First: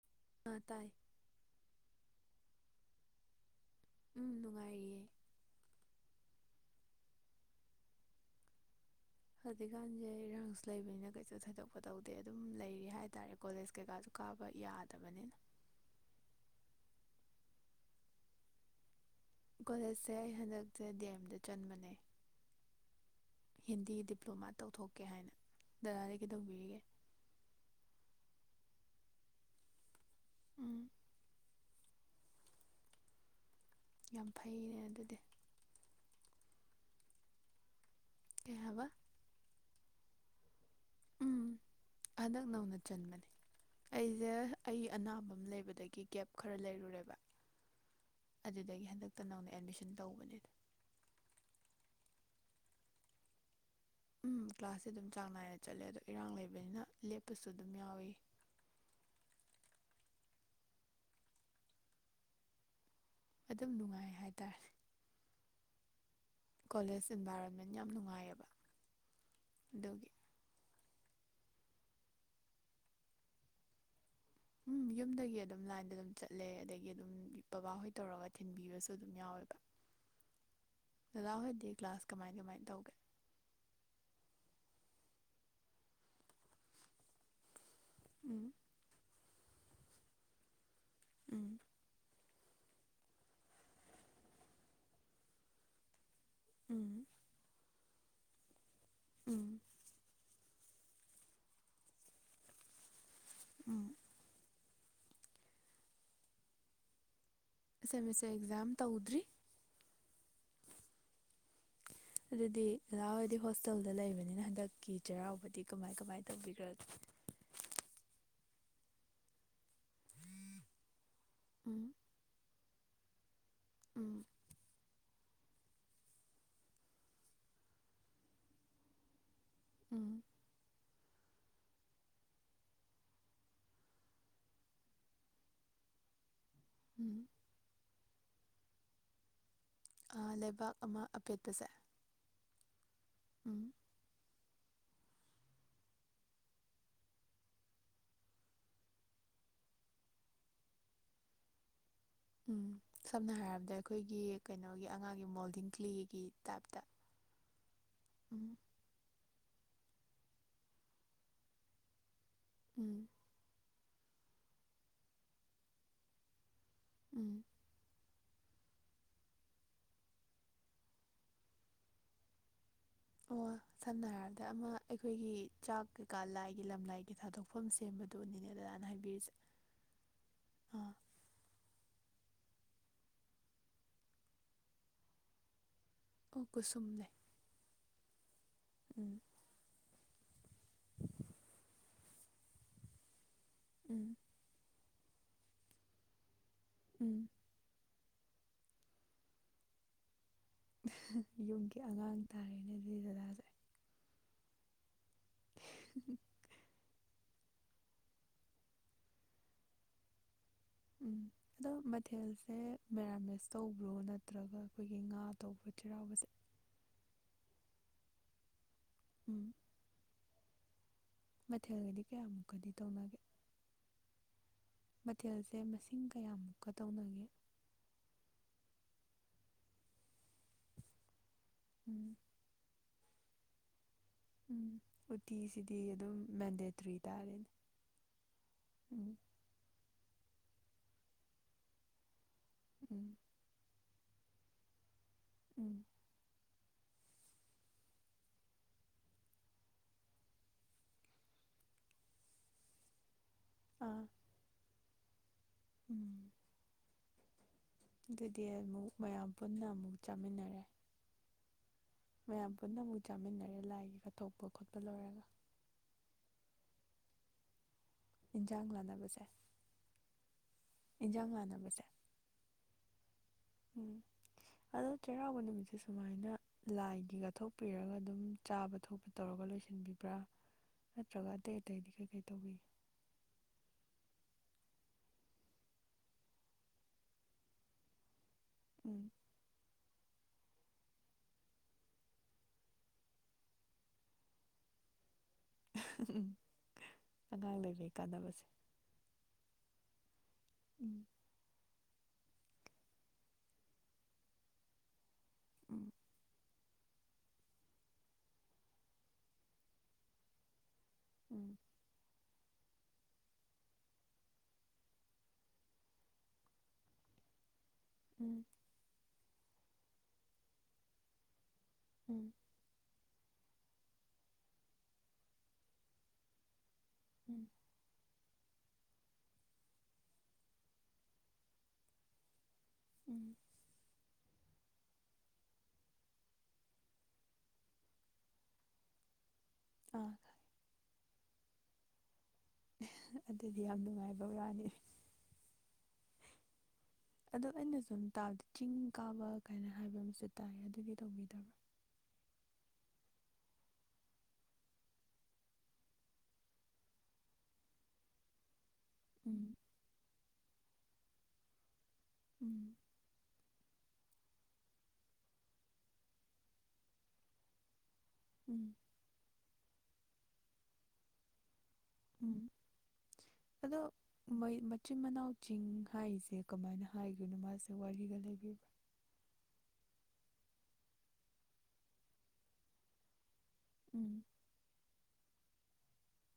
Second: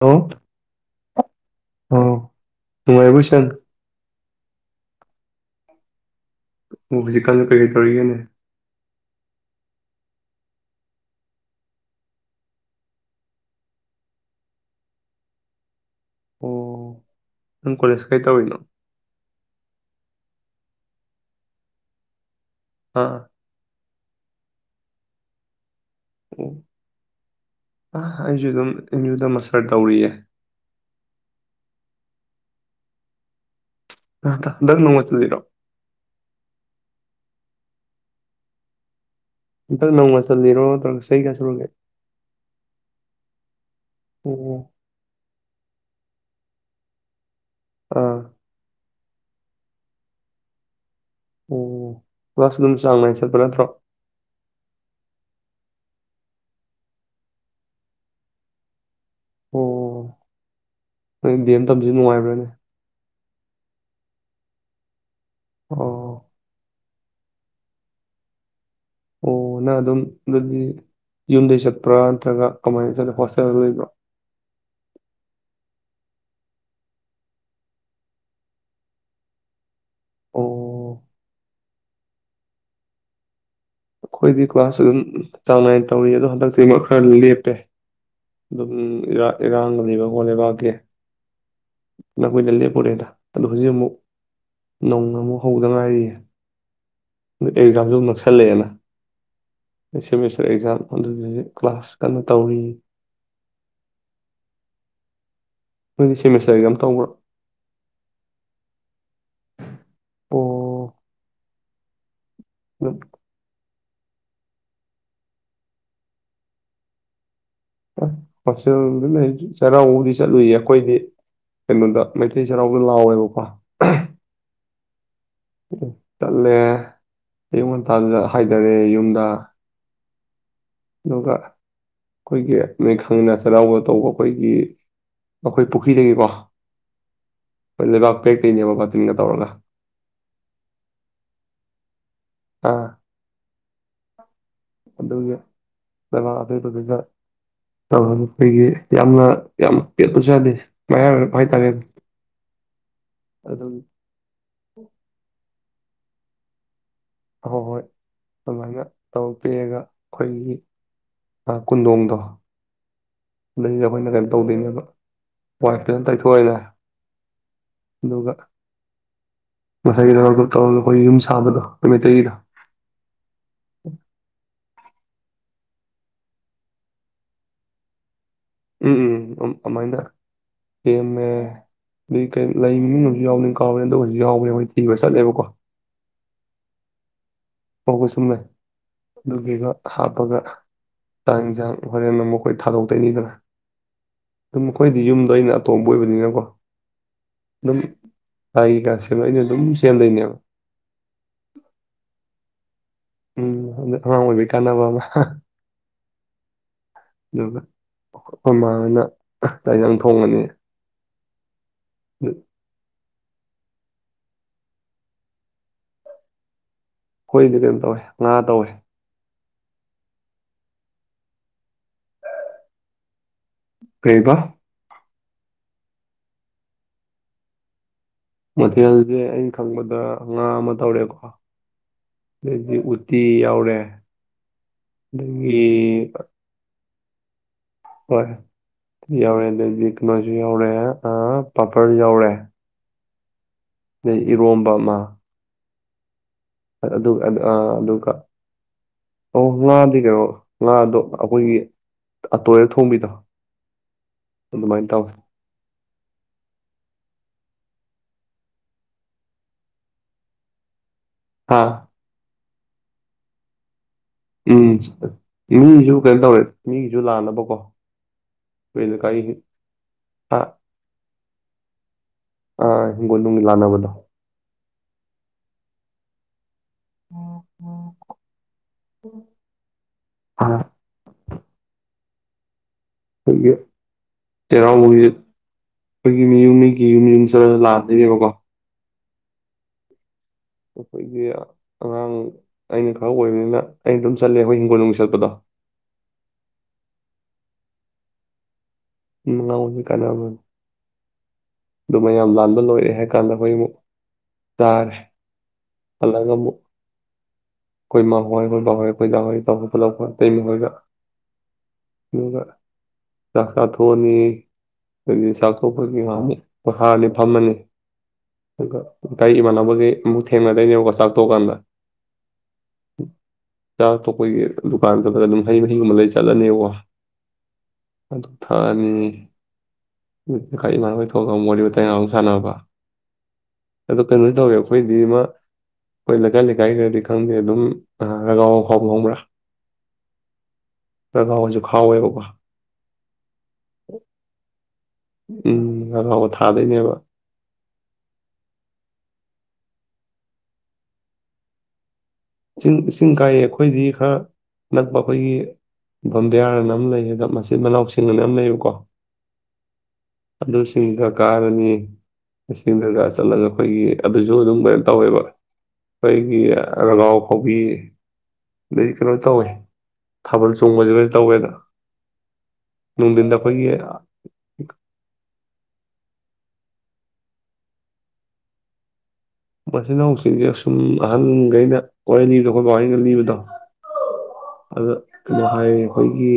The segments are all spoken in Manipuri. ꯍꯜꯂꯣ ꯑ ꯇꯥꯏ [inaudible] ꯊꯨꯡꯉꯥꯏꯕꯨꯣ [unintelligible] ꯎꯝ ꯅꯨꯡꯉꯥꯏꯔꯤꯌꯦ [inaudible] ꯑꯣ ꯍꯧꯖꯤꯛꯀꯥꯟꯁꯦ ꯀꯔꯤ ꯀꯩ ꯇꯧꯔꯤꯒꯦꯅꯦ? ꯍꯧꯖꯤꯛꯀꯥꯟꯁꯦ ꯔꯪꯁ ꯂꯩꯕꯅꯤꯅ ꯀꯩꯁꯨ ꯊꯩꯗꯣꯛꯄ ꯇꯧꯗꯦ ꯑꯗꯨꯝ ꯂꯩꯔꯤ ꯍꯥꯏ ꯇꯥꯔꯦ ꯀꯣꯂꯦꯖ ꯀꯩꯀꯥꯁꯨ ꯀꯥꯕ ꯌꯥꯗꯕꯅꯤꯅ [inaudible] ꯑꯣ ꯅꯪ ꯀꯣꯂꯦꯖ ꯀꯥꯏ ꯇꯧꯔꯤꯅꯣ? ꯀꯣꯂꯦꯖꯁꯦ ꯑꯩ ꯍꯟꯗꯛꯁꯦ ꯗꯤ ꯑꯦꯝꯗ ꯆꯟꯕꯅꯦ [inaudible] ꯑꯥ ꯍꯤꯟꯗꯤ ꯗ ꯐ꯭ꯔꯣꯋ꯭ꯔꯥꯗ ꯇꯧꯊꯣꯛꯀꯦ ꯍꯥꯏꯚꯅꯤ ꯗꯗꯥꯗꯤ ꯑꯣ ꯀꯩꯗꯧꯕꯤꯕꯤꯔꯤꯒꯦ [unintelligible] ꯑꯩꯁꯨ ꯑꯗꯨꯝ ꯏꯖꯨꯗ ꯃꯁꯠꯔ ꯇꯧꯔꯤꯌꯦ ꯎꯝ ꯌꯥꯝ [unintelligible] ꯑ ꯑꯗꯨ ꯐꯩꯅꯦ ꯑꯗꯨꯗꯤ ꯅꯣꯡꯃꯠꯇꯗꯔꯣ ꯀꯩ ꯍꯥꯌꯕꯥ ꯍꯟꯗꯥꯛ ꯅꯧꯅꯥ ꯆꯂꯤꯔꯣ ꯎꯝ ꯍꯟꯗꯛ ꯅꯧꯅ ꯆꯟꯕꯅꯦ ꯑꯩꯁꯦ ꯑꯣ ꯑꯩ ꯑꯅꯥꯕ ꯑꯃ ꯂꯩꯕꯗꯒꯤ ꯀꯦꯞ ꯈꯔ ꯂꯩꯔꯨꯔꯦꯕ ꯑꯥ ꯑꯗꯨꯗꯒꯤꯗꯒꯤ ꯍꯟꯗ [inaudible] [unintelligible] ꯈꯛꯇ ꯅꯪꯅ ꯑꯦꯠꯃꯤꯁꯟ ꯇꯧꯕꯅꯦꯗ ꯑꯣ ꯂꯁꯨ ꯑꯗꯨꯝ ꯆꯥꯡ ꯅꯥꯏꯅ ꯆꯠꯄ ꯅꯠꯇ꯭ꯔꯣ ꯎꯝ꯫ ꯀ꯭ꯂꯥꯁꯁꯦ ꯑꯗꯨꯝ ꯆꯥꯡ ꯅꯥꯏꯅ ꯆꯠꯂꯦ ꯑꯗꯣ ꯏꯔꯥꯡ ꯂꯩꯕꯅꯤꯅ ꯂꯦꯞꯄꯁꯨ ꯑꯗꯨꯝ ꯌꯥꯎꯏ꯫ ꯑꯣ ꯅ ꯗꯦꯟ ꯇꯝꯕꯥꯁꯤ ꯅꯨꯡꯉꯥꯏꯕ꯭ꯔꯥꯅꯦ ꯑꯗꯨꯝ ꯅꯨꯡꯉꯥꯏ ꯍꯥꯏꯇꯥꯔꯦ ꯑꯣ ꯀꯣꯂꯦꯖ ꯏꯟꯚꯥꯏꯔꯣꯟꯃꯦꯟ ꯌꯥꯝ ꯅꯨꯡꯉꯥꯏꯌꯦꯕ ꯑꯣ ꯅꯒ ꯑꯗꯨꯝ ꯑꯗꯨꯒꯤ ꯑꯗꯨꯗꯤ ꯌꯨꯝꯗꯒꯤꯩ ꯆꯠꯄ꯭ꯔꯥ ꯅꯠꯇ꯭ꯔꯒ ꯀꯃꯥꯏꯅ ꯆꯠꯂꯤ ꯍꯣꯁꯇꯦꯜ ꯂ ꯂꯩꯕ꯭ꯔꯥ ꯎꯝ ꯌꯨꯝꯗꯒꯤ ꯑꯗꯨꯝ ꯂꯥꯏꯟꯗ ꯑꯗꯨꯝ ꯆꯠꯂꯦ ꯑꯗꯒꯤ ꯑꯗꯨꯝ ꯕꯕꯥꯍꯣꯏ ꯇꯧꯔꯒ ꯊꯤꯟꯕꯤꯕꯁꯨ ꯑꯗꯨꯝ ꯌꯥꯎꯋꯦꯕ ꯑꯣ ꯗꯗꯥꯍꯣꯏꯗꯤ ꯀ꯭ꯂꯥꯁ ꯀꯃꯥꯏ ꯀꯃꯥꯏ ꯇꯧꯒꯦ ꯑꯩꯈꯣꯏꯗꯤ ꯀ꯭ꯂꯥꯁ ꯑꯗꯨꯝ ꯆꯥꯡ ꯅꯥꯏꯅ ꯇꯧꯏ ꯑꯗꯣ ꯍꯟꯗꯛꯇꯤꯃꯛ ꯈꯔ ꯂꯦꯞꯄꯦ ꯎꯝ ꯑꯗꯨꯝ ꯌꯥ [unintelligible] ꯏꯔꯥꯡꯒ ꯂꯩꯕ ꯈꯣꯠ [unintelligible] ꯂꯩꯕꯥꯛꯀꯦ ꯎꯝ ꯅꯈꯣꯏꯗ ꯂꯦꯞꯄꯨꯔꯦꯗ ꯑꯗꯣ ꯍꯧꯖꯤꯛ ꯑꯃꯨꯛ ꯅꯧꯅ ꯑꯃꯨꯛ ꯍꯧꯗꯅ ꯍꯥꯏꯥꯏꯔꯤꯌꯦ ꯎꯝ ꯑꯦꯛꯖꯥꯝꯁꯨ ꯑꯗꯨ ꯅꯛꯁꯜꯂꯛꯑꯦꯅ ꯎꯝ ꯑꯁ [unintelligible] ꯃ ꯑꯦꯛꯥꯝ ꯑꯗꯨ ꯀ꯭ꯂꯥꯁ ꯀꯟꯅ ꯇꯧꯔꯤ ꯎꯝ [unintelligible] ꯁꯦꯃꯤꯁꯇꯔꯒꯤ ꯌꯥꯝ ꯇꯧꯕ꯭ꯔꯣ ꯁꯦꯃꯤꯁꯇꯔ ꯑꯦꯛꯖꯝ ꯇꯎꯗ꯭ꯔꯤ ꯑꯣ ꯑꯗꯨꯗꯤ ꯑꯗꯨꯥꯎꯗꯤ ꯍꯣ ꯇꯦꯜꯗ ꯂꯩꯕꯅꯤꯅ ꯍꯟꯗꯛꯀꯤ ꯆꯩꯔꯥꯎꯕꯗꯤ ꯀꯃꯥꯏ ꯀꯃꯥꯏ ꯇꯧꯕꯤꯈ꯭ꯔꯒꯦ ꯎꯝ ꯍꯣꯁꯇꯦꯜꯗ ꯂꯩꯞꯖꯦ ꯆꯩꯔꯥꯎꯕꯕꯨꯗꯤ ꯆꯠꯂꯨꯏꯌꯦ ꯑꯈꯣꯏꯗꯤ ꯎꯝ ꯀꯩꯅꯣꯗ ꯃꯩꯇꯩ ꯆꯩꯔꯥꯎꯕ ꯂꯥꯎꯌꯦꯕꯥ ꯀꯣ ꯎꯝ ꯎꯝ ꯆꯠꯂꯦ ꯑꯌꯨꯛ ꯉꯟꯇꯥꯗꯨꯗ ꯍꯥꯏꯗꯔꯦ ꯌꯨꯝꯗ ꯎꯝ ꯑꯗꯨꯒ ꯑꯩꯈꯣꯏꯒꯤ ꯃꯤ ꯈꯪꯅ ꯆꯩꯔꯥꯎꯕ ꯇꯧꯕ ꯑꯈꯣꯏꯒꯤ ꯑꯩꯈꯣꯏ ꯄꯨꯈ꯭ꯔꯤꯗꯒꯤꯀꯣ ꯎꯝ ꯐ ꯂꯩꯕꯥꯛ ꯄꯦꯛ ꯁꯤꯅꯦꯕ ꯀꯣ ꯗꯤꯟꯒ ꯇꯧꯔꯒ ꯑ ꯂꯩꯕꯥꯛ ꯑꯃ ꯑꯄꯦꯠꯄꯁꯦ ꯑꯥ ꯎꯝ ꯑꯗꯨꯒ ꯂꯩꯕꯥꯛ ꯑꯄꯦꯠꯄꯗꯨꯒ ꯇꯧꯔꯅꯤ ꯑꯩꯈꯣꯏꯒꯤ ꯌꯥꯝꯅ ꯌꯥꯝ ꯄꯦꯠꯄꯁꯨ ꯌꯥꯗꯦ ꯃꯌꯥꯏ ꯑꯣꯏꯔꯞ ꯍꯥꯏꯇꯥꯔꯦ ꯎꯝ ꯁꯝꯅ ꯑꯗꯨꯝ ꯍꯥꯏꯔꯕꯗ ꯑꯩꯈꯣꯏꯒꯤ ꯀꯩꯅꯣꯒꯤ ꯑꯉꯥꯡꯒꯤ ꯃꯣꯜꯗꯤꯡ ꯀꯂꯤꯒꯤ ꯇꯞ ꯑꯍꯣꯏ ꯍꯣꯏ ꯑꯗꯨꯃꯥꯏꯅ ꯇꯧ ꯄꯦꯑꯒ ꯈꯣꯏꯒꯤ ꯑ ꯀꯨꯟꯗꯣꯡꯗꯣ ꯎꯝ ꯂꯩꯔ ꯈꯣꯏꯅ ꯀꯩꯅꯣꯝ ꯇꯧꯗꯣꯏꯅꯦꯕ ꯋꯥꯏ ꯐꯥꯖꯅ ꯇꯩꯊꯣꯛꯑꯦꯗꯅ ꯎꯝ ꯑꯗꯨꯒ ꯉꯁꯥꯏꯒꯤ [unintelligible] ꯇꯧꯔꯒ ꯑꯩꯈꯣꯏ ꯌꯨꯝ ꯁꯥꯕꯗꯣ ꯑꯩꯈꯣꯏ ꯃꯩꯇꯩꯒꯤꯗꯣ ꯑꯣ ꯁꯥꯟꯅ ꯍꯥꯏꯔꯞꯗ ꯑꯃ ꯑꯩꯈꯣꯏꯒꯤ ꯆꯥꯛ ꯀꯩꯀꯥ ꯂꯥꯏꯒꯤ ꯂꯝꯂꯥꯏꯒꯤ ꯊꯥꯗꯣꯛꯐꯝ ꯁꯦꯝꯕ ꯎꯝ ꯎꯝ ꯎꯝ ꯑꯃꯥꯏꯅ ꯑꯥ ꯁꯦꯝꯃꯦ ꯎꯝ ꯀꯩ ꯂꯩ ꯃꯃꯤꯡ ꯑꯃꯖꯨ ꯌꯥꯎꯕꯅꯦ ꯀꯥꯎꯒꯔꯦ ꯑꯗꯨꯒꯖꯨ ꯌꯥꯎꯕꯅꯦ ꯃꯣꯏ ꯊꯤꯕ ꯆꯠꯂꯦꯕ ꯀꯣ ꯑꯣ ꯀꯨꯁꯨꯝ ꯂꯩ ꯑꯣ ꯀꯣꯁꯨꯝ ꯂꯩ ꯎꯝ ꯑꯗꯨꯒꯤꯕ ꯍꯥꯞꯄꯒ ꯆꯥꯡ ꯌꯦꯟꯖꯥꯡ ꯍꯣꯔꯦꯟꯅ ꯑꯃꯨꯛ ꯈꯣꯏ ꯊꯥꯗꯣꯛꯇꯩꯏꯅꯤꯗꯅ ꯎꯝ ꯗꯨꯝ ꯈꯣꯏꯗꯤ ꯌꯨꯝꯗꯣ ꯑꯩꯅ ꯑꯇꯣꯝꯕ ꯑꯣꯏꯕꯅꯤꯅꯀꯣ ꯎꯝ ꯑꯩꯒꯁꯦ ꯂꯣꯏꯅ ꯗꯨꯝ ꯆꯦꯟꯗꯣꯏꯅꯦꯕ ꯌꯨꯝꯒꯤ ꯑꯉꯥꯡ ꯇꯥꯔꯦꯅꯦ ꯑꯗꯨꯗꯤ ꯗꯗꯥꯁꯦ ꯎꯝ ꯍꯟꯗꯛ ꯑꯉꯥꯡ ꯑꯣꯏꯕꯩ ꯀꯥꯟꯅꯕ ꯑꯃ ꯍꯥ [inaudible] ꯑꯗꯨꯒ ꯈꯣꯏꯃꯅꯥ ꯑꯍ ꯆꯥꯛ ꯏꯟꯖꯥꯡ ꯊꯣꯡꯉꯅꯤ ꯎꯝ ꯑꯗꯣ ꯑꯗꯨ ꯃꯊꯦꯜꯁꯦ ꯃꯔꯥ ꯃꯦꯁ ꯇꯧꯕ꯭ꯔꯣ ꯅꯠꯇ꯭ꯔꯒ ꯑꯩꯈꯣꯏꯒꯤ ꯉꯥ ꯇꯧꯕ꯭ꯔꯣ ꯆꯩꯔꯥꯎꯕꯁꯦ꯫ ꯀꯩꯅꯣ ꯑꯩꯈꯣꯏꯗꯤ ꯇꯧꯋꯦ ꯉꯥ ꯇꯧꯋꯦ꯫ ꯎꯝ ꯃꯊꯦꯜꯒꯗꯤ ꯀꯌꯥꯃꯨꯛꯀꯗꯤ ꯇꯧꯅꯒꯦ꯫ ꯀꯩꯕ꯫ ꯃꯊꯦꯜꯁꯦ ꯃꯁꯤꯡ ꯀꯌꯥꯃꯨꯛꯀ ꯇꯧꯅꯒꯦ꯫ ꯃꯊꯦꯜꯦꯜꯁꯦ ꯑꯩꯅ ꯈꯪꯕꯗ ꯉꯥ ꯑꯃ ꯇꯧꯔꯦꯀꯣ ꯎꯝ [unintelligible] ꯇꯤ ꯌꯥꯎꯔꯦ꯫ ꯎꯝ ꯑꯗꯒꯤ ꯎꯇꯤꯁꯤꯗꯤ ꯑꯗꯨꯝ ꯃꯦꯟꯗꯦꯇ꯭ꯔꯤ ꯇꯥꯔꯦꯅꯦ ꯎꯝ ꯍꯣꯏ ꯑꯗꯩꯗꯤ ꯅꯣꯏ ꯌꯥꯎꯔꯦ ꯑꯪ ꯄꯥꯄꯔ ꯌꯎꯔꯦ꯫ ꯎꯝ ꯑꯗꯩ ꯏꯔꯣꯝꯕ ꯑꯃ ꯎꯝ ꯑꯗꯨꯒ ꯑꯥ ꯑꯗꯨꯒ ꯑꯣ ꯉꯥꯗꯤ ꯀꯩꯅꯣ ꯉꯥꯗꯣ ꯑꯩꯈꯣꯏꯒꯤ ꯑ ꯇꯣꯏꯔ ꯊꯣꯡꯕꯤꯗꯣ ꯑꯥ ꯑꯗꯨ ꯃꯥꯏ ꯇꯧꯢ꯫ ꯎꯝ ꯑꯗꯨꯗꯤ ꯑꯃꯨꯛ ꯃꯌꯥꯝ ꯄꯨꯟꯅ ꯑꯃꯨꯛ ꯆꯥꯃꯤꯟꯅꯔꯦ꯫ ꯍꯥꯥ ꯃꯌꯥꯝ ꯄꯨꯟꯅ ꯑꯃꯨꯛ ꯆꯥꯃꯤꯟꯅꯔꯦ ꯂꯥꯛꯏꯒꯤ ꯈꯥꯏ ꯎꯝ ꯏꯃꯨꯡꯖꯨ ꯀꯩꯅꯣ ꯇꯧꯔꯦ ꯃꯤꯁꯨ ꯂꯅꯕ ꯍꯀꯣ ꯏꯟꯖꯥꯡ ꯂꯥꯟꯅꯕꯁꯦ ꯑ ꯏꯟꯖꯥꯡ ꯂꯥꯟꯅꯕꯁꯦ ꯑ ꯍꯤꯡꯒꯣꯜ ꯅꯨꯡꯒꯤ ꯂꯥꯟꯅꯕꯗꯣ ꯎꯝ ꯑꯗꯣ ꯆꯩꯔꯥꯎꯕ ꯅꯨꯃꯤꯠ ꯁꯤ ꯁꯨꯃꯥꯏꯅ ꯂꯥꯏꯒꯤ ꯀꯠꯊꯣꯛꯄꯤꯔꯒ ꯑꯗꯨꯝ ꯆꯥꯕ ꯊ ꯊꯣꯛꯄ ꯇꯧꯔꯒ ꯂꯣꯏꯁꯤꯟꯕꯤꯕ꯭ꯔꯥ ꯑ ꯅꯠꯇ꯭ꯔꯒ ꯑꯇꯩ ꯑꯇꯩꯗꯤ ꯀꯩꯀꯩ ꯗꯤ ꯇꯧꯋꯤ꯫ ꯑꯩꯈꯣꯏꯒꯤ ꯆꯩꯔꯥꯎꯕꯒꯤ ꯑꯩꯈꯣꯏꯒꯤ ꯃꯤꯒꯤ ꯌꯨꯝ ꯌꯨꯝ ꯆꯠꯂ ꯂꯥꯛꯑꯗꯣꯏꯅꯦꯕꯀꯣ ꯎꯝ ꯑꯩꯈꯣꯏꯒꯤ ꯑꯉꯥꯡ ꯑꯩꯅ ꯈꯔ ꯑꯣꯏꯕꯅꯤꯅ ꯑꯩꯅ ꯑꯗꯨꯝ ꯆꯠꯂꯦ ꯑꯩꯈꯣꯏꯒꯤ ꯍꯤꯡꯒꯣꯜ ꯅꯨꯡꯒꯤ ꯆꯠꯄꯗꯣ ꯑꯪ ꯑꯝ ꯍꯝ ꯑꯉꯥꯡ ꯂꯩꯕꯒꯤ ꯀꯩ ꯀꯥꯟꯗꯅꯕꯁꯦ꯫ ꯀꯥꯅꯕꯅꯤ꯫ ꯎꯝ꯫ ꯑꯗꯨ ꯃꯌꯥꯝ ꯂꯥꯟꯕ ꯂꯣꯏꯔꯦ ꯍꯥꯏ ꯀꯥꯟꯗ ꯑꯩꯈꯣꯏ ꯑꯃꯨꯛ ꯆꯥꯔꯦ꯫ ꯎꯝ ꯄꯂꯒ ꯑꯃꯨ ꯈꯣꯏ ꯃꯥ ꯍꯣꯏ ꯃꯣꯏ ꯃꯤ ꯍꯣꯏ [unintelligible] ꯎꯝ꯫ ꯑꯗꯨꯒ ꯆꯥꯛ ꯆꯥꯊꯣꯛꯑꯅꯤ ꯑꯗꯨꯒ ꯆꯥꯛ ꯇꯣꯛꯄꯒꯤ ꯉꯥꯏꯍꯥꯛꯃꯨꯛ ꯄꯣꯊꯥꯔꯅꯤ ꯐꯝꯃꯅꯤ꯫ ꯎꯝ ꯑꯗꯨꯒ ꯂꯩꯀꯥꯏ ꯏꯃꯥꯅꯕꯒ [unintelligible] ꯑꯃꯨꯛ ꯊꯦꯡꯅꯗꯣꯏꯅꯦꯕꯀꯣ ꯆꯥꯛꯇꯣꯛꯑꯀꯥꯟꯗ ꯎꯝ꯫ ꯆꯥꯛ ꯊꯣꯛꯄꯣꯏꯒꯤ ꯗꯨꯀꯥꯟ ꯈꯗꯒ ꯑꯗꯨꯝ ꯍꯩ ꯃꯍꯤꯒꯨꯝꯕ ꯂꯩ ꯆꯠꯂꯅꯦꯕ ꯎꯝ ꯑꯗꯨꯗꯣ ꯊꯥ ꯑꯅꯤ [inaudible] ꯊꯣꯛ ꯑꯒ ꯋꯥꯔꯤ ꯃꯇꯥꯏ ꯑꯃꯨ ꯁꯥꯟꯅꯕ ꯎꯝ ꯑꯗ ꯀꯅ ꯇꯧꯋꯦ ꯑꯩꯈꯣꯏꯗꯤꯃ ꯑꯩꯈꯣꯏ ꯂꯩꯀꯥꯏ ꯂꯩꯀꯥꯏ ꯈꯔꯗꯤ ꯈꯪꯗꯦ ꯑꯗꯨꯝ ꯔꯒꯥꯎ ꯑꯈꯥꯎꯕ ꯉꯪꯕ꯭ꯔꯥ ꯑ ꯄꯔꯒꯥꯎꯁꯨ ꯈꯥꯎꯋꯦꯕꯀꯣ [inaudible] ꯑꯗꯨꯗꯤ ꯌꯥꯝ ꯅꯨꯡꯉꯥꯏꯕ ꯋꯥꯅꯤ ꯏ ꯐꯥꯎꯕ ꯊꯥꯗꯣꯏꯅꯦꯕ ꯑꯗꯣ ꯑꯩꯅ ꯁꯨꯝ ꯇꯥꯕꯗ ꯆꯤꯡ ꯀꯥꯕ ꯀꯥꯏꯅ ꯍꯥꯏꯕ ꯑꯃꯁꯨ ꯇꯥꯏ ꯑꯗꯨꯒꯤ ꯇꯧꯕꯤꯗꯕ꯭ꯔꯥ ꯆꯤꯡ ꯆꯤꯡ ꯀꯥꯏꯌꯦ ꯑꯩꯈꯣꯏꯗꯤ ꯈꯔ ꯅꯛꯄ ꯑꯩꯈꯣꯏꯒꯤ ꯕꯝꯕꯤꯌꯥꯔ ꯑꯅ ꯑꯃ ꯂꯩ ꯑꯗ ꯃꯆꯤꯟ ꯃꯅꯥꯎ ꯁꯤꯡ ꯑꯅ ꯑꯃ ꯂꯩꯌꯦꯕꯀꯣ ꯎꯝ ꯑꯗꯨꯁꯤꯡꯗ ꯀꯥꯔꯅꯤ ꯎꯝ ꯏꯁꯔꯀꯔ ꯆꯜꯂꯣ ꯑꯩꯈꯣꯏꯒꯤ ꯑꯗꯨꯁꯨ ꯑꯗꯨꯝ ꯂꯣꯏꯅ ꯇꯧꯋꯦꯕ ꯑꯩꯈꯣꯏꯒꯤ ꯔꯒꯥꯎ ꯍꯣꯕꯤ ꯎꯝ ꯔꯤ ꯀꯥꯎ ꯇ ꯍꯣꯏ ꯊꯥꯕꯜ ꯆꯣꯡꯕꯗꯤ ꯂꯣꯏ ꯇꯧꯋꯦꯗ ꯎꯝ ꯅꯨꯡꯊꯤꯟꯗ ꯑꯩꯈꯣꯏꯒꯤ ꯑꯗꯣ ꯃꯤ ꯃꯅꯥ ꯆꯤꯡ ꯍꯥꯏꯔꯤꯁꯦ ꯀꯃꯥꯏꯅ ꯍꯥꯏꯈꯤꯕꯣꯏꯅꯣ ꯃꯥꯁꯦ ꯋꯥꯔꯤꯒ ꯂꯩꯕꯤꯕ ꯃꯆꯤꯟ ꯏꯅꯥꯎꯁꯤꯡꯁꯦ ꯑꯁꯨꯝ ꯑꯍꯟꯈꯩꯅ ꯋꯥꯔꯤ ꯂꯤꯕꯗꯣ ꯈꯈꯣꯏꯄꯍꯒ ꯂꯤꯕꯗꯣ ꯎꯝ ꯑꯗ ꯀꯩꯅꯣ ꯍꯥꯏ ꯑꯩꯈꯣꯏꯒꯤ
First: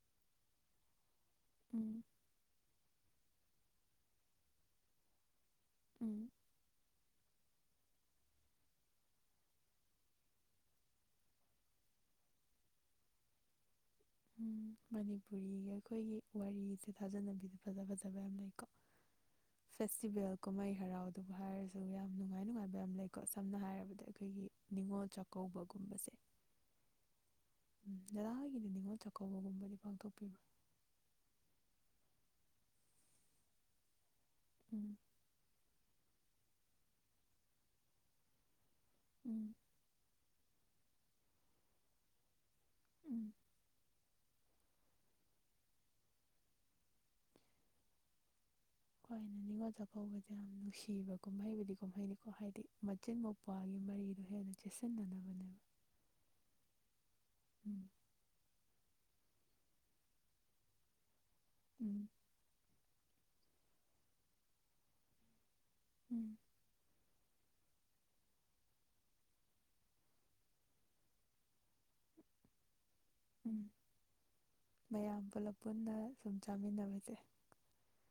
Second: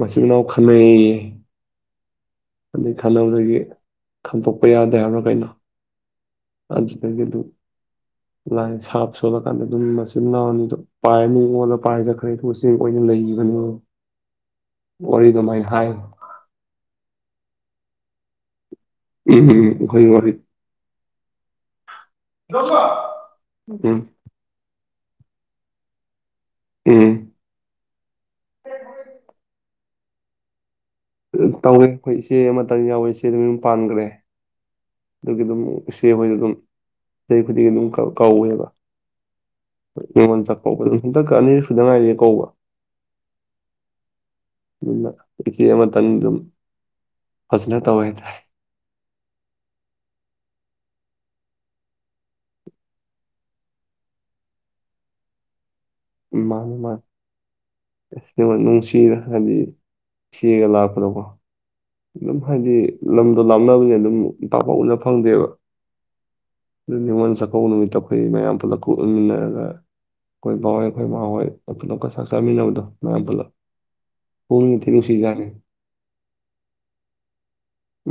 ꯃꯆꯤꯟ ꯃꯅꯥꯎ ꯈꯅꯩ ꯎꯝ ꯑꯩ ꯈꯟꯅꯕꯗꯒꯤ ꯈꯟꯗꯣꯛꯄ ꯌꯥꯗꯦ ꯍꯥꯏꯕ꯭ꯔꯥ ꯀꯩꯅꯣ ꯎꯝ ꯑꯗꯨꯗꯒꯤ ꯑꯗꯨꯝ ꯂꯥꯏ ꯁꯥꯞ ꯁꯣꯜꯂꯀꯥꯟꯗ ꯑꯗꯨꯝ ꯃꯆꯤꯟ ꯅꯥꯎꯟꯗ ꯄꯥꯏꯔꯅꯤ ꯑꯣꯣꯜꯂ ꯄꯥꯏꯖꯈ꯭ꯔꯦ ꯑꯗꯨ ꯎꯆꯦꯛ ꯑꯣꯏꯅ ꯂꯩꯈꯤꯕꯅꯤ ꯎꯝ ꯋꯥꯔꯤꯗꯣ ꯑꯗꯨꯃꯥꯏꯅ ꯃꯅꯤꯄꯨꯔꯤꯒ ꯍꯥꯏ ꯑꯩꯈꯣꯏꯒꯤ ꯋꯥꯔꯤꯁꯦ ꯊꯥꯖꯅꯕꯤꯗ ꯐꯖ ꯐꯖꯕ ꯌꯥꯝ ꯂꯩꯀꯣ ꯎꯝ ꯑꯩꯈꯣꯏꯒꯤ ꯋꯥꯔꯤ ꯐꯦꯁꯤꯚꯦꯜ ꯀꯨꯝꯃꯥꯏ ꯍꯔꯥꯎꯗ ꯚꯥꯏꯔꯁꯨꯒ ꯌꯥꯝ ꯌꯥꯝ ꯅꯨꯡꯉꯥꯏ ꯅꯨꯡꯉꯥꯏꯕ ꯌꯥꯝ ꯂꯩꯀꯣ ꯁꯝꯅ ꯍꯥꯏꯔꯕꯗ ꯎꯝ ꯑꯩꯈꯣꯏꯒꯤ ꯅꯤꯉꯣꯜ ꯆꯥꯛꯀꯧꯕꯒꯨꯝꯕꯁꯦ ꯎꯝ ꯎꯝ ꯖꯗꯥꯥꯒꯤꯗꯤ ꯅꯤꯉꯣꯜ ꯆꯥꯛꯀꯧꯕꯒꯨꯝꯕꯗꯤ ꯄꯥꯡꯊꯣꯛꯄꯤꯕ꯭ꯔꯥ ꯇꯧꯋꯦ ꯑꯩꯈꯣꯏ ꯏꯆꯦ ꯑꯃꯇꯪ ꯌꯥꯎꯋꯦ ꯏꯆꯦ ꯌꯨꯝ ꯄꯥꯟꯈ꯭ꯔꯦ ꯎꯝ ꯑꯗꯨꯒꯤ ꯑꯗꯨꯝ ꯆꯦ ꯑꯩꯣꯏꯅ ꯑꯗꯨꯝ ꯆꯍꯤ ꯈꯨꯗꯤꯡꯒꯤ ꯑꯗꯨꯝ ꯀꯧꯋꯦꯕ ꯎꯝ ꯆ [unintelligible] ꯑꯅꯤꯔꯛ ꯁꯨꯗ ꯉꯥꯏꯔꯤꯦ ꯀꯧꯕ ꯎꯝ ꯏꯆꯦ ꯑꯃꯇꯪ ꯑꯗꯨꯝ ꯐꯖꯅ ꯇꯧꯋꯦ ꯍꯥꯏꯇꯥꯥꯏꯦ ꯈ ꯑꯩꯅ ꯅꯤꯡꯉꯣꯜ ꯆꯥꯛꯀꯧꯕꯁꯦ ꯌꯥꯝ ꯅꯨꯡꯁꯤꯕ ꯀꯨꯝꯍꯩꯕꯨꯗꯤ ꯀꯨꯝꯍꯩꯅꯤꯀꯣ ꯍꯥꯏꯗꯤ ꯃꯆꯤꯟ ꯃꯧ꯭ꯋꯥꯒꯤ ꯃꯔꯤꯗꯣ ꯍꯦꯟꯅ ꯆꯦꯁꯤꯟꯅꯅꯕꯅꯦꯕ ꯃꯥꯒꯤ ꯃꯥ [unintelligible] ꯅꯨꯡꯁꯤꯔ ꯍꯥꯏꯗꯤ ꯁꯤꯒ ꯂꯥꯛꯄꯗꯣꯀꯣ ꯎꯝ ꯑꯗꯨꯝ ꯍꯥꯏꯗꯤ ꯂꯝ ꯂꯥꯞꯅꯕꯒꯤꯅꯥ ꯑꯗꯨꯝ ꯄꯛꯄꯥꯛ ꯎꯅ ꯐꯪꯗꯦꯕ ꯎꯝ [unintelligible] ꯑꯗꯨꯅꯤꯃꯣꯟ ꯁ ꯑꯦꯄꯣꯛ ꯅꯨꯃꯤꯠꯇ ꯑꯩꯈꯣꯏ ꯃꯌꯥꯝ ꯄꯨꯂ ꯀꯍꯟꯃꯤꯟꯅꯔꯒ ꯑꯩꯈꯣꯏ ꯕꯥꯋꯥꯏ ꯍꯣꯏ ꯃꯥ ꯍꯣꯏ ꯑꯅꯞꯀ ꯆꯥꯛ ꯆꯥꯃꯤꯟꯅꯕꯗꯣ ꯃꯌꯥꯝ ꯄꯨꯂꯞ ꯎꯝ ꯄꯨꯛꯅꯤꯡ ꯊꯤ ꯃꯌꯥꯝ ꯅꯨꯡꯁꯤꯖꯥꯠꯅꯤ ꯄꯨꯂꯞ ꯄꯨꯟꯅ ꯁꯨꯝ ꯆꯥꯃꯤꯟꯅꯕꯁꯦ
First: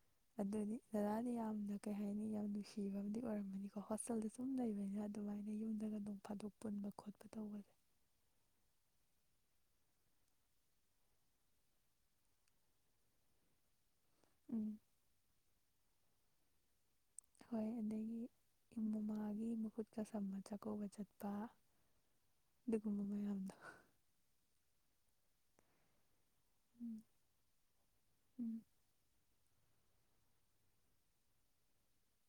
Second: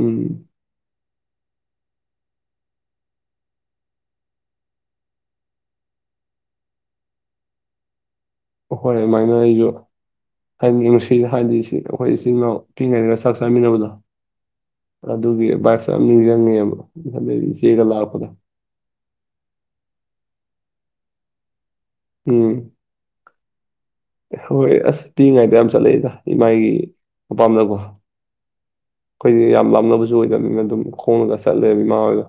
ꯎꯝ ꯑꯗꯨꯗꯤ ꯖꯗꯥꯥꯗꯤ ꯌꯥꯝꯅ ꯀꯩ ꯍꯥꯏꯅꯤ ꯌꯥꯝ ꯅꯨꯡꯁꯤꯕ ꯑꯃꯗꯤ ꯑꯣꯏꯔꯝꯒꯅꯤꯀꯣ ꯍꯣꯁꯇꯦꯜꯗ ꯁꯨꯝ ꯂꯩꯕꯅꯤꯅ ꯑꯗꯨꯃꯥꯏꯅ ꯌꯨꯝꯗꯒ ꯑꯗꯨꯝ ꯐꯥꯗꯣꯛ ꯄꯨꯟꯕ ꯈꯣꯠꯄ ꯇꯧꯕꯁꯦ ꯑꯩꯈꯣꯏ ꯑꯗꯨꯃꯥꯏꯅ ꯑꯩꯁꯨ ꯍꯥꯏꯅꯤꯡꯉꯁꯤ ꯍꯥꯏꯗꯤ ꯑꯩꯈꯣꯏ ꯏꯆꯤꯜ ꯏꯅꯥꯎ ꯄꯤꯉꯔꯤꯒ ꯆꯥꯛ ꯆꯥꯃꯤꯟꯅꯕꯗꯣ ꯎꯝ ꯑꯗꯨꯒꯤ [unintelligible] ꯏ ꯑꯗꯨꯝ ꯍꯣꯏ ꯆꯪꯅꯤꯑꯕ ꯑꯗꯒꯤ [unintelligible] ꯃꯃꯥꯒꯤ ꯃꯈꯨꯠꯀ ꯁꯝꯃ ꯆꯥꯛꯀꯧꯕ ꯆꯠꯄ ꯗꯤꯒꯨꯝꯕ ꯃꯥꯗ ꯍꯣꯏ ꯑꯁ ꯄꯤꯛꯏꯉꯩꯗ ꯌꯥꯝ ꯆꯠꯂꯛꯏꯗ ꯏꯃꯥꯒꯤ ꯎꯝ ꯃꯄꯥꯝꯅꯀꯣ ꯎꯝ ꯑꯩꯈꯣꯏꯗꯤ ꯌꯥꯝ ꯂ ꯈꯪꯅꯕꯁꯨ ꯑꯣꯏꯗꯕꯅꯤꯅ ꯑꯗꯨꯝ ꯈꯣꯡꯉꯒ ꯆꯠꯂꯦꯕ ꯏꯃꯥ ꯍꯣꯏꯒ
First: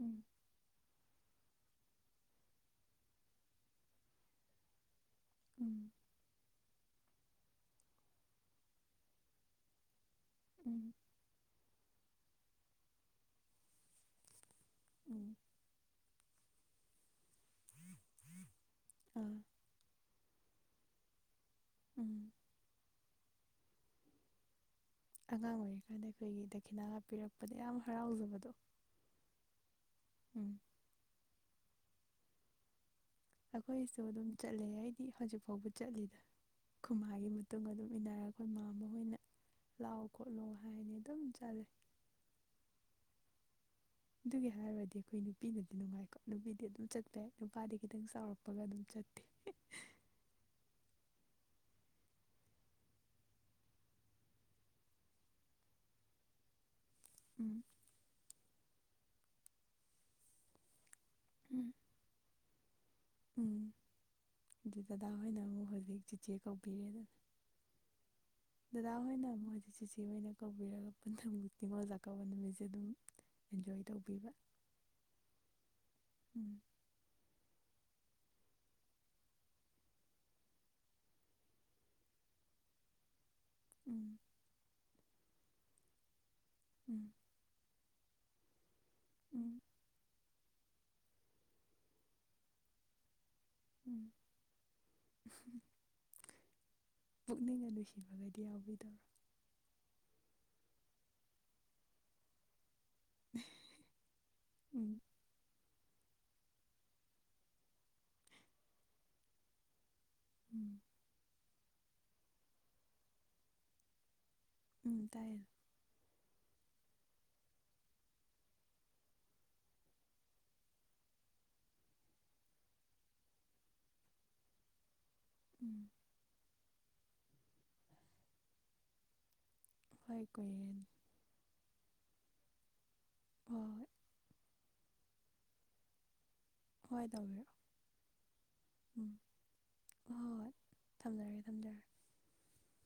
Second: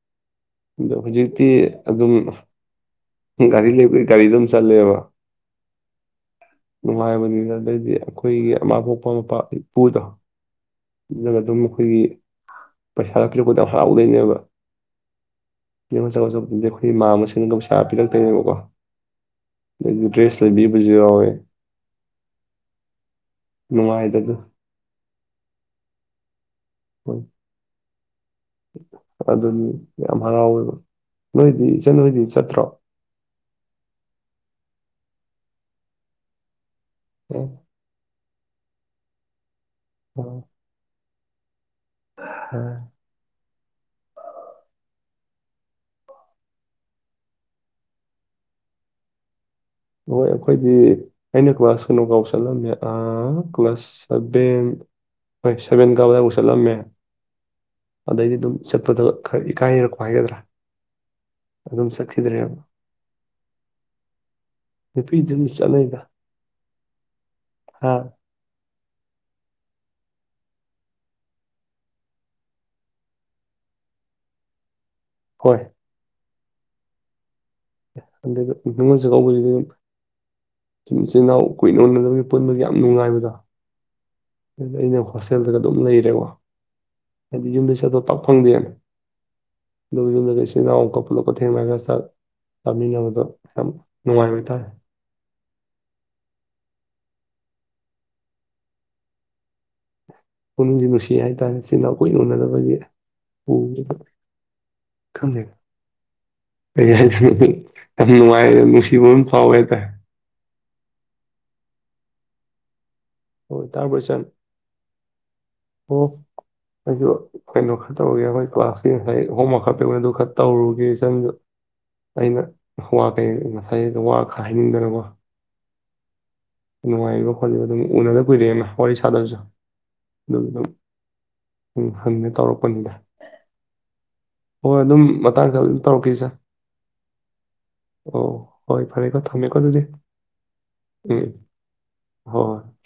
ꯎꯝ ꯑꯗꯣ ꯍꯧꯖꯤꯛꯇꯤ ꯑꯗꯨꯝ ꯒꯥꯔꯤ ꯂꯩꯕꯒꯤ ꯒꯥꯔꯤ ꯑꯗꯨꯝ ꯆꯠꯂꯦꯕ ꯎꯝ ꯅꯨꯡꯉꯥꯏꯕꯅꯤꯅ ꯑꯗꯩꯗꯤ ꯑꯩꯈꯣꯏꯒꯤ ꯑꯃꯥ ꯄꯣꯛꯄ ꯃꯄꯥ ꯏꯄꯨꯗꯣ ꯎꯝ ꯑꯗꯨꯝ [unintelligible] ꯑꯩꯈꯣꯏꯒꯤ ꯄꯩꯁꯥ ꯒ ꯄꯤꯔꯛꯄꯗ ꯎꯝ ꯎꯝ ꯍꯔꯥꯎꯗꯣꯏꯅꯦꯕꯅꯤ [unintelligible] ꯀ ꯁꯒꯣꯁꯨꯣ ꯑꯗꯨꯗꯤ ꯑꯩꯈꯣꯏ ꯏꯃ ꯃꯁꯤꯡꯅ ꯀꯁꯥ ꯄꯤꯔꯛꯇꯣꯏꯅꯦꯕꯀꯣ ꯑꯥ [unintelligible] [unintelligible] ꯁꯦꯕꯤꯕꯨꯖꯤ ꯌꯥꯦ ꯎꯝ [unintelligible] ꯑꯉꯥꯡ ꯑꯣꯏꯔꯤꯀꯥꯟꯗ ꯑꯩꯈꯣꯏꯒꯤ [unintelligible] ꯈꯤꯅꯥꯒ ꯍꯣꯏ ꯄꯤꯔꯛꯄꯗ ꯌꯥꯝ ꯍꯔꯥꯎ ꯍꯧꯖꯕ ꯑꯗꯨꯅꯤ ꯌꯥꯝ ꯎꯝ ꯍꯔꯥꯎꯋꯦꯕ, ꯅꯣꯏꯗꯤ? ꯅꯣꯏꯗꯤ ꯆꯠꯇ꯭ꯔꯣ? ꯑꯩꯈꯣꯏꯁꯨ ꯑꯗꯨꯝ ꯆꯠꯂꯦ ꯑꯩꯗꯤ ꯍꯧꯖꯤꯛ ꯐꯥꯎꯕꯨ ꯆꯠꯂꯤꯗ꯫ ꯑꯈꯣꯏꯃꯥꯒꯤ ꯑꯣ ꯃꯇꯨꯡ ꯑꯗꯨꯝ ꯏꯟꯅꯔꯛ ꯃꯥꯝꯃꯥ ꯍꯣꯏꯅ ꯂꯥꯎ - ꯑꯣ ꯈꯣꯠꯂꯣ ꯍꯥꯏꯅ ꯑꯗꯨꯝ [unintelligible] [unintelligible] ꯑꯗꯨꯒꯤ ꯍꯥꯏꯔꯨꯔꯗꯤ ꯑꯩꯈꯣꯏ ꯅꯨꯄꯤꯅꯗꯤ ꯅꯨꯡꯉꯥꯏꯀꯣ, ꯅꯨꯄꯤꯗꯤ ꯑꯗꯨꯝ ꯆꯠꯄ ꯌꯥꯏ ꯅꯨꯄꯥꯗꯤ ꯈꯤꯇꯪ ꯆꯥꯎꯔꯛꯄꯒ ꯑꯗꯨꯝ ꯆꯠꯇꯦ꯫ ꯍꯣꯏ ꯑꯩꯈꯣꯏꯗꯤ ꯑꯩꯅ ꯀ꯭ꯂꯥꯁ ꯀꯩꯅꯣ ꯕꯥꯎ ꯆꯠꯂꯝꯃꯦ ꯑꯥ ꯀ꯭ꯂꯥꯁ ꯁꯚꯦꯟ ꯍꯣꯏ ꯁꯚꯦꯟ ꯀꯥꯕꯗꯥꯏꯐꯥꯎ ꯆꯠꯂꯝꯃꯦ꯫ ꯎꯝ ꯑꯗꯩꯗꯤ ꯑꯗꯨꯝ ꯆꯠꯄꯗ ꯈꯔ ꯏꯀꯥꯏꯅꯔꯛꯄ ꯍꯥꯏꯒꯗ꯭ꯔꯥ? ꯎꯝ ꯑꯗꯨꯝ ꯆꯛꯈꯤꯗ꯭ꯔꯦꯕ꯫ ꯎꯝ꯫ ꯑꯗꯨ ꯗꯗꯥ ꯅꯨꯄꯤꯗꯤ ꯍꯣꯏꯅ ꯑꯗꯨꯝ ꯑꯃꯨꯛ ꯍꯧꯖꯤꯛ ꯆꯠꯅꯩꯗ ꯆꯤꯆꯦ ꯀꯧꯕꯤꯔꯦ ꯅ ꯍꯥ ꯫ ꯗꯗꯥ ꯍꯣꯏꯅ ꯃꯣꯏꯁꯤ ꯆꯤꯆ ꯑꯣꯏꯅ ꯀꯧꯕꯤꯔꯒ ꯄꯨꯟꯊ ꯅꯤꯉꯣꯜ ꯆꯥꯛꯀꯧꯕ ꯅꯨꯃꯤꯠꯁꯦ ꯑꯗꯨꯝ ꯑꯦꯟꯖꯣꯏ ꯇꯧꯕꯤꯕ꯭ꯔ ꯍꯣꯏ ꯎꯝ ꯑꯗꯨꯒ ꯅꯤꯡꯉꯣꯟ ꯆꯥꯛꯀꯧꯕꯁꯤꯗꯤ ꯑꯗꯨꯝ ꯏꯆꯤꯜ ꯏꯅꯥꯎ ꯀꯨꯏꯅ ꯎꯅꯅꯕꯒꯤ ꯄꯨꯟꯕꯒꯤ ꯌꯥꯝ ꯅꯨꯡꯉꯥꯏꯕꯗꯣ ꯎꯝ ꯑꯩꯅ ꯍꯣꯁꯦꯜꯗꯒ ꯑꯗꯨꯝ ꯂꯩꯔꯦꯀꯣ ꯎꯝ ꯍꯥꯏꯗꯤ ꯌꯨꯝꯗ ꯄꯥꯛ ꯐꯪꯗꯦ ꯎꯝ [unintelligible] [unintelligible] ꯄꯨꯂꯞ ꯀ ꯊꯦꯡꯅꯔ ꯆꯥꯛ ꯆꯥꯃꯤꯟꯅꯕꯗꯣ ꯌꯥꯝ ꯎꯝ ꯅꯨꯉꯥꯏꯕ ꯍꯥꯏꯇꯥꯔꯦ ꯄꯨꯛꯅꯤꯡꯒ ꯅꯨꯡꯁꯤꯕꯒꯗꯤ ꯌꯥꯎꯕꯤꯗꯔꯣ ꯄꯨꯛꯅꯤꯡꯁꯤ ꯅꯨꯡꯁꯤ ꯍꯥꯏꯇꯥꯔꯦ ꯆꯤꯟꯅꯥꯎ ꯀꯨꯏꯅ ꯎꯅꯗꯕꯒꯤ ꯎ ꯎꯝ ꯈꯪꯗꯦ [unintelligible] ꯅꯨꯡꯁꯤꯕ ꯐꯥꯎ ꯍꯥꯏꯇꯥꯔꯦ ꯎꯝ ꯑꯣ ꯇꯥꯕ꯭ꯔꯣ ꯏꯆꯟ ꯑꯣ [unintelligible] ꯑꯩꯁꯨ ꯀꯩꯅꯣ ꯈꯔ ꯇꯧꯔꯨꯒꯦ ꯑꯩꯈꯣꯏ ꯀ꯭ꯂꯥꯁꯀꯤ ꯉꯁꯥꯏ ꯍꯣꯝꯋꯥꯔꯛ ꯈꯛꯇ ꯑꯣꯏꯅ ꯑꯗꯨ ꯈꯔ ꯇꯧꯔꯨꯒꯦ ꯏꯆꯟꯗꯨ ꯑꯩꯅ ꯋꯥ ꯀꯩ ꯉꯁꯥꯏꯗ ꯋꯥ ꯈꯔ ꯍꯥꯏꯅꯤꯡꯗꯅꯀꯣ ꯎꯝ ꯅꯨꯉꯥꯏꯔꯤꯕ ꯈꯣꯠꯂꯤꯕ ꯑꯗꯨꯝ ꯎꯅꯗ ꯀꯨꯏꯔꯦꯅ ꯋꯥꯔꯤ ꯁꯥꯗꯕꯁꯨ [inaudible] ꯎꯝ ꯍꯪꯉꯒꯦ ꯇꯧꯔꯛꯄꯅꯤꯗ꯫ ꯍ ꯍꯣꯏ ꯑꯗꯨꯝ ꯃꯇꯥꯡ ꯈꯔ ꯑꯗꯨꯝ ꯇꯧꯔꯛꯀꯦ ꯏꯆꯥ ꯍꯣꯏ ꯇꯧꯕꯤꯔꯛꯑꯣ ꯑꯣ ꯍꯣꯏ ꯎꯝ ꯐꯔꯦꯀꯣ ꯊꯝꯃꯦꯀꯣ ꯑꯗꯨꯗꯤ ꯍꯣꯏ ꯍꯣꯏ ꯍꯣꯏ ꯊꯝꯖꯔꯒꯦ ꯎꯝ ꯊꯝꯖꯔꯒꯦ ꯍꯣꯏ ꯍꯣꯏ